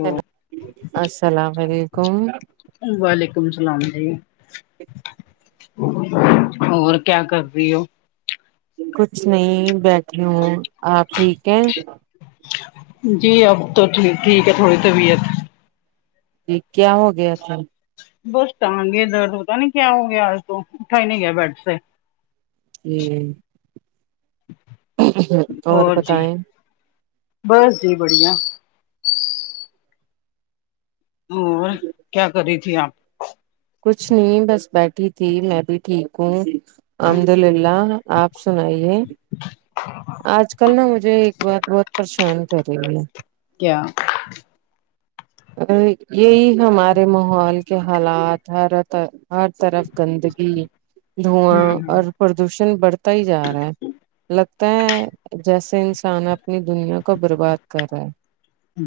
Hello السلام و علیکم وعلیکم السلام جی اور کیا کری ہو کچھ نہیں بیٹھی ہوں اپ ٹھیک ہیں جی اب تو ٹھیک ہے تھوڑی طبیعت جی کیا ہو گیا تھا بس ٹانگے درد پتا نہیں کیا ہو گیا آج تو اٹھا ہی نہیں گیا بیڈ سے ہوں اور جی بس جی بڑھیا اور کیا کری تھی آپ کچھ نہیں بس بیٹھی تھی میں بھی ٹھیک ہوں الحمد للہ آپ سنائیے آج کل نا مجھے ایک بات بہت پریشان کر رہی ہے کیا یہی ہمارے ماحول کے حالات ہر ہر طرف گندگی دھواں ہ اور پردوشن بڑھتا ہی جا رہا ہے لگتا ہے جیسے انسان اپنی دنیا کو برباد کر رہا ہے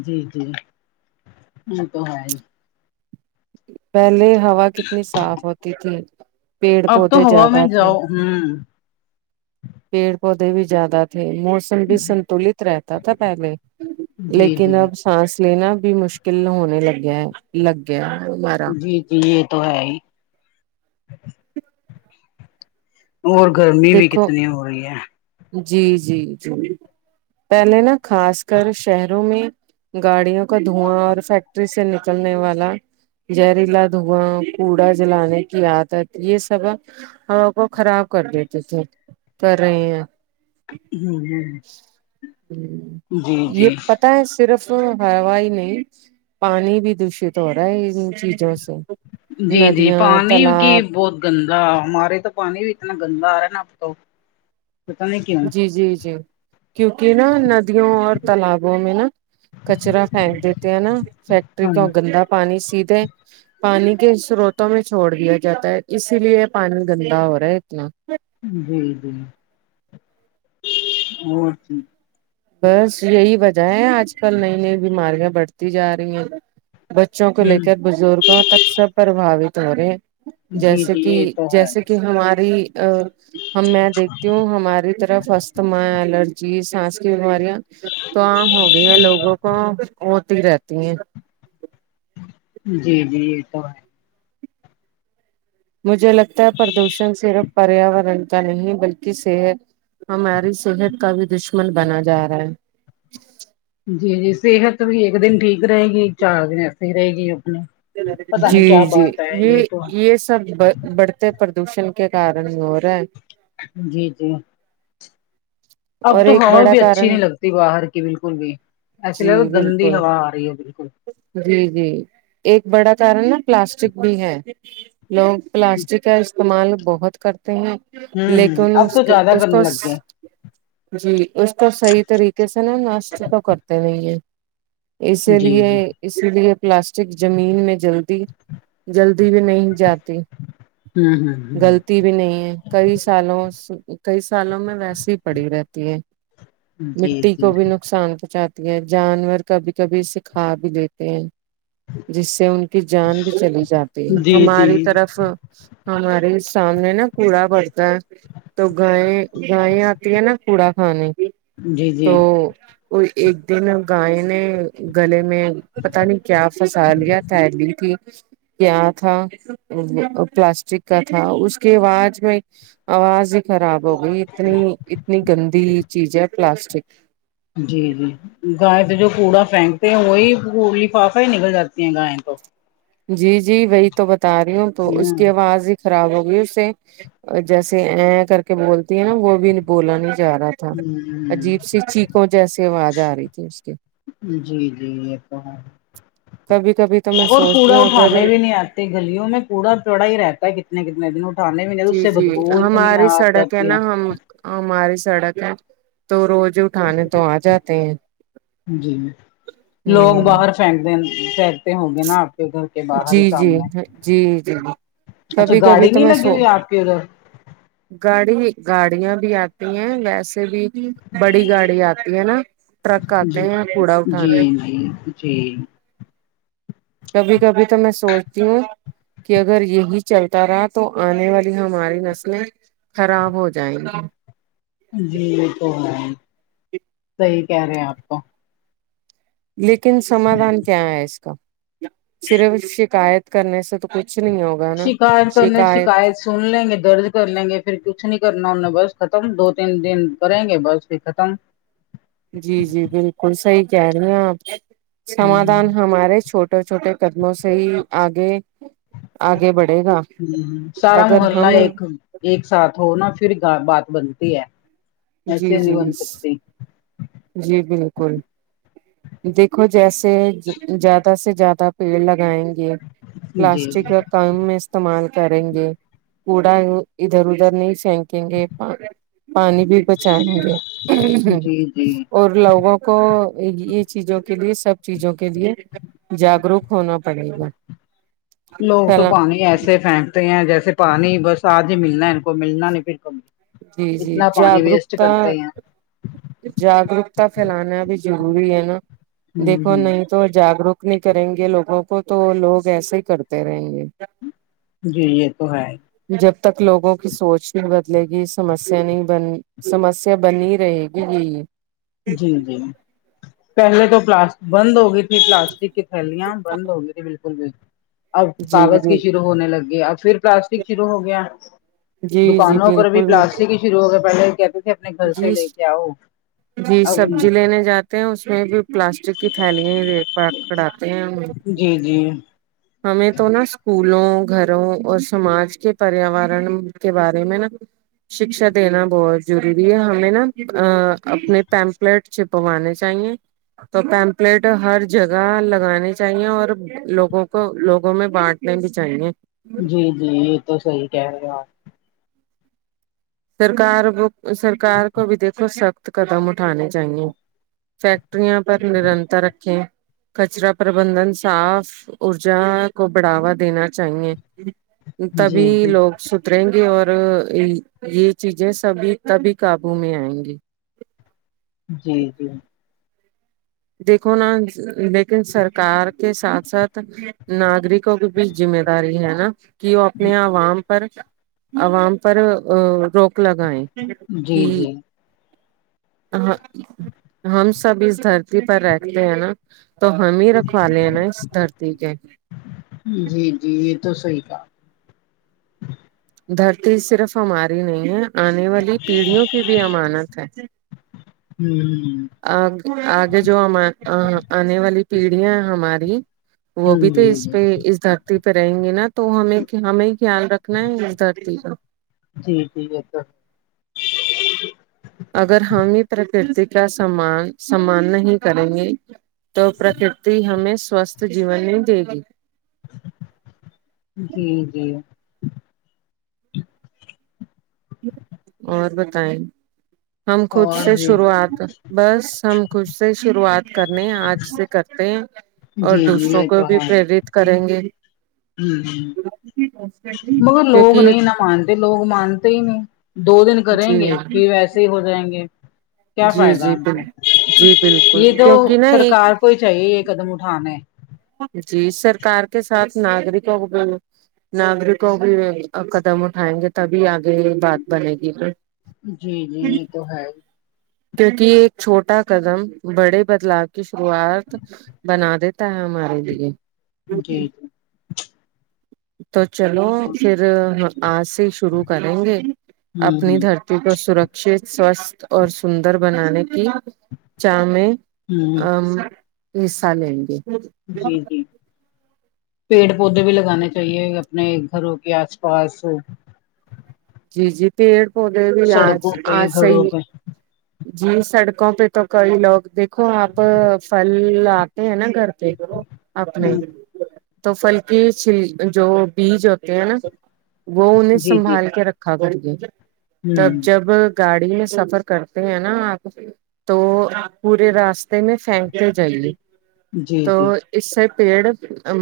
جی جی وہ تو ہے ہی پہلے ہوا کتنی صاف ہوتی تھی پیڑ اب تو پودے ہوا زیادہ میں تھے جاؤ ہوں پیڑ پودے بھی زیادہ تھے مو بھی سنتلت رہتا تھا پہلے جی لیکن جی اب سانس لینا بھی مشکل ہونے لگیا ہے لگ گیا ہے ہمارا جی یہ تو ہے ہی اور گرمی بھی دیکھو کتنی ہو رہی ہے جی جی جی پہلے نا خاص کر شہروں میں گاڑیوں کا دھواں اور فیکٹری سے نکلنے والا جہریلا دھواں کوڑا جلانے کی عادت یہ سب ابو خراب کر دیتے تھے کرر رہے ہیں ہوں ہ جی یہ جی پتا ہے صرف ہوا ہی نہیں پانی بھی دشت ہو رہا ہے ان چیزوں سے جی جی ندیاں پانی کی تالاب بہت گندا ہمارے تو پانی بھی اتنا گندا آ رہا ہے نا اب تو پتا نہیں کیا جی جی جی کیونکہ نا ندیوں اور تالابوں میں نا کچرا پھینک دیتے ہیں نا فیکٹری ہاں کو گندا پانی سی دے پانی کے سروتوں میں چھوڑ دیا جاتا ہے اسی لیے پانی گندا ہو رہا ہے اتنا جی جی اور بس یہی وجہ ہے آج کل نئی نئی بیماریاں بڑھتی جا رہی ہیں بچوں کو لے کر بزرگوں تک سب پرباوت ہو رہے جیسے جی کہ یہ تو ہے جیسے کہ کہ ہماری ہم میں دیکھتی ہوں ہماری طرف تما الرجی سانس کی بیماریاں تو عام ہو گئی ہیں لوگوں کو تی رہتی ہیں جی جی یہ تو مجھے لگتا ہے پردوشن صرف پریاورن کا نہیں بلکہ صحت ہماری صحت کا بھی دشمن بنا جا رہا ہے جی جی صحت بھی ایک دن ٹھیک رہے گی چار دن ایسے ہی رہے گی اپنی جی جی یہ یہ سب بڑھتے پردوشن کے کارن ہو رہا جی جی اب اور تو ایک ہوا بڑا بھی اچھی کارن نہیں لگتی باہر کی بالکل بھی ایسے جی لے گندی بالکل ہوا آ رہی ہے بالکل جی جی ایک بڑا کارن نا پلاسٹک بھی ہے لوگ پلاسٹک کا استعمال بہت کرتے ہیں ہوں لیکن ہ اب اس تو کے زیادہ اس کرنے کو لگ گئے جی اس کو صحیح طریقے سے نا نشٹ تو کرتے نہیں ہیں اسی جی لیے جی اسی لیے پلاسٹک زمین میں جل دی جلدی بھی نہیں جاتی ہوں ہ گغلط ہ بھی نہیں ہے کئی سالوں کئی سالوں میں ویسے ہی پڑی رہتی ہے جی مٹی جی کوبھی ن نقصان پہنچ اتی ہے جانور کبھی کبھی سکھا بھی دیتے ہیں جس سے ان کی جان بھی چلی جاتی ہے جی ہماری جی طرف ہمارے سامنے نا کوڑا پڑتا ہے تو گائے گائیں ہے نا کوڑا کھانے کی جی جی تو ایک دن گائے نے گلے میں پت نہیں کیا فسال یا تھیلی تھی م کیا تھا پلاسٹک کا تھا اس کے آواز میں آواز ہی خراب ہو گئی اتنی اتنی گندی چیز ہے پلاسٹک جی جی گائے پہ جو کوڑا پھینکتے ہیں وہیڑ لفافے ہی نکل جاتی ہیں گائےیں تو جی جی وہی تو بتا رہی ہوں تو اس کی آواز ایک خراب ہوگئی اس سے جیسے ا کر کے بولتی ہے نا وہ بھی بولا نہیں جا رہا تھا ہ عجیب سی چییکوں جیسی آواز آ رہی تھی اس کی جی جی یہ تو ہے کبھی کبھی تو میں اور سوچتی کوڑا ہوں اگر اٹھانے بھی نہیں آتے تے گلیوں میں کوڑا چڑا ہی رہتا ہے کتنے کتنے دنوں اٹانے بھی نہیں اس جی سے جی بدبوت نہیں ہماری آ سڑک جاتی ہے نا ہم ہماری سڑک ہے تو روز اٹھانے تو آ جاتے ہیں جی لوگ ہ باہر فنک دے فنک ہ گے نا آپ کے گھر کے باہر جی ہی جی سامنے جی جی اچھا کبھی کبھی گاڑی تو نہیں میں سو لگی ہوئی آپ کے ادھر گاڑی گاڑیاں بھی آتی ہیں ویسے بھی بڑی گاڑی آتی ہے نا ٹرک آتے جی ہیں کوڑا اٹھانے جی جی کبھی کبھی تو میں سوچتی ہوں کہ اگر یہی چلتا رہا تو آنے والی ہماری نسلیں خراب ہو جائیں گی جی یہ تو ہے صحیح کہہ رہے ہیں آپ تو لیکن سمادھان کیا ہے اس کا صرف شکایت کرنے سے تو کچھ نہیں ہوگا نا شکایت کرنے شکایت شکھائے سن لیں گے درد کر لیں گے پھر کچھ نہیں کرنا انیں بس ختم دو تین دن کریں گے بس پھر ختم جی جی بالکل صحیح کہہ رہی ہیں آپ ہوں، سمادھان ہمارے چھوٹ چھوٹے چھوٹے قدموں سے ہی آگے آگے بڑھے گا یوں یوں سارا اگر محلہ ہم ایک ایک ساتھ ہو نا پھر بات بنتی ہے ایسے جی نہیں جی بن سکتی جی بالکل دیکھو جیسے زیادہ سے زیادہ پیڑ لگائیں گے جی جی پلاسٹک کام میں استعمال کریں گے کوڑا ادھر ادھر نہیں پینگیں گے پانی بھی بچائیں گے اور جی جی اور لوگوں کو یہ چیزوں کے لیے سب چیزوں کے لیے جاگروک ہونا پڑے گا لوگ تو پانی ایسے پھینکتے ہیں جیسے پانی بس آج ہی ملنا ہے ان کو ملنا نہیں پھر کبھی جی جی اتنا پانی ویسٹ جاگروکتا کرتے ہیں جاگروکتا پھیلانا بھی ضروری ہے نا ہ دیکھو ہ نہیں تو جاگرک نہیں کریں گے لوگوں کو تو لوگ ایسے ہی کرتے رہیں گے جی یہ تو ہے جب تک لوگوں کی سوچ نہیں بدلے گی سمسیا نہیں بن سمسیا بنی رہے گی یہ ہی جی جی پہلے تو پلاسٹ بند ہوگی تھی اپنی پلاسٹک کی تھیلیاں بند ہوں گئی بالکل بھی اب جی کاغذ کی جی شروع ہونے لگ گی اب پھر پلاسٹک شروع ہو گیا جی جی دکانوں پر بھی بالکل پلاسٹک ہی شروع ہو گیا پہلے کہتے تھے اپنے گھر سے جی لے کے آؤ جی اب سبزی نہیں لینے جاتے ہیں اس میں بھی پلاسٹک کی تھیلیاں پکڑاتے ہیں ہمیں جی جی ہمیں تو نا اسکولوں گھروں اور سماج کے پریاورن کے بارے میں نا شکشا دینا بہت ضروری ہے ہمیں نا اپنے پیمپلیٹ چھپوانے چاہیے تو پیمپلیٹ ہر جگہ لگانی چاہیے اور لوگوں کو کو لوگوں میں بانٹنے بھی چاہیے جی جی یہ تو صحیح کہہ رہے ہو آپ سرکار کو سرکار کو بھی دیکھو سخت قدم اٹھانے چاہیے فیکٹریاں پر نرنتر رکھیں کچرا پربندھن صاف اور جھاڑ کو بڑھاوا دینا چاہیے جی تبھی جی لوگ سدھریں گے اور یہ چیزیں سبھی تبھی قابو میں آئیں گی جی جی دیکھو نا لیکن سرکار کے ساتھ ساتھ ناگرک کو بھی زمےداری ہے نا کہ وہ اپنے عوام پر عوام پر روک لگائیں جی کہ جی ہم سب اس دھرتی دتی پر رہتے ہیں نا تو ہم ہی رکھوا لے ہیں نا اس دھرتی کے جی جی یہ تو صحیح کہا دھرتی صرف ہماری نہیں ہے آنے والی پیڑھیوں کی بھی امانت ہے ہوں آ آگے جو ہم آنے والی پیڑھیاں ہماری وہ بھی ہوں تو جی اس جی پہ اس دھر دتی پہ رہیں گے نا تو ہمیں ہمیں ہی خیال رکھنا ہے اس دھرتی کا جی ٹھیک ہے پر اگر ہم ہی پرکرتی کا سمان سمان نہیں کریں گے تو پرکرتی ہمیں سوستھ جیون نہیں دے گی جی جی اور بتائیں ہم خود اور سے جی شروعات بس ہم خود سے شروعات کرنے آج سے کرتے ہیں اور جی جی دوسروں یہ کو بھی پریرت خت کریں گے ہ ہ مگر لوگ کیونکہ یہ نہیں نا مانتے لوگ مانتے ہی نہیں دو دن کریں گے جی پھر ویسے ہی ہو جائیں گے کیا جی فائدہ جی ان بال کو جی بالکل یہ جو کیونکہ نا ایک سرکار کو ہی چاہیے یہ قدم اٹھانے جی سرکار کے ساتھ ناگرکوں ناگرکوں بھی قدم اٹھائیں گے تبھی آگے یہ بات بنے گی جی جی یہ تو ہے کیونکہ یہ ایک چھوٹا قدم بڑے بدلاؤ کی شروعات بنا دیتا ہے ہمارے لیے ہی۔ جی جی تو چلو ہوں پھر آجسے شروع کریں گے ہ اپنی دھرتی کو سرکشت سوستھ اور سندر بنانے کی چاہ میں ہ ا حصہ لیں گے جی جی پیڑ پودے بھی لگانے چاہیے اپنے گھروں کے آس پاس جی جی پیڑ پودے بھی آج سڑکوں پہ آج گھروں صحی پہ جی سڑکوں پہ تو کئی لوگ دیکھو آپ پھل آتے ہیں نا گھر پہ اپنے ہ تو پھل کے جو چھل بیج ہوتے ہیں نا وہ انہیں جی جی سنبھال کے رکھا کر کے تب ہ جب گاڑی میں سفر کرتے ہیں نا آپ تو پورے راستے رستے میں پھینکتے جائیے جی تو جی اس سے پیڑ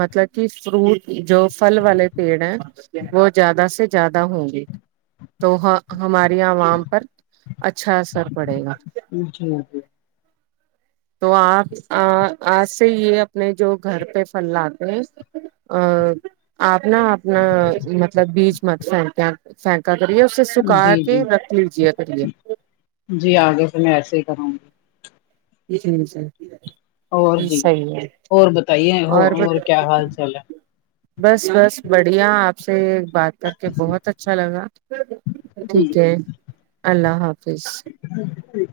مطلب کہ فروٹ جو فھل والے پیڑ ہیں وہ زیادہ سے زیادہ ہوں گی تو ہماری عوام پر اچھا اثر پڑے گا جی جی جی تو آپ آج سے یہ اپنے جو گھر پہ پھل لاتے ہیں آہ آپ نا اپنا مطلب بیج مت فھیک فینکا کریے پھر جی سکا جی کے جی رکھ لیجیے کرریے جی آگے میں ایسے ہی کروں گی جچ نچ ج ج ہے [unintelligible] اور جی اور بتائیے اور کیا حال چال ہے بس بس بڑھیا آپ سے بات کر کے بہت اچھا لگا جی ٹھیک ہے اللہ حافظ جی ٹھیک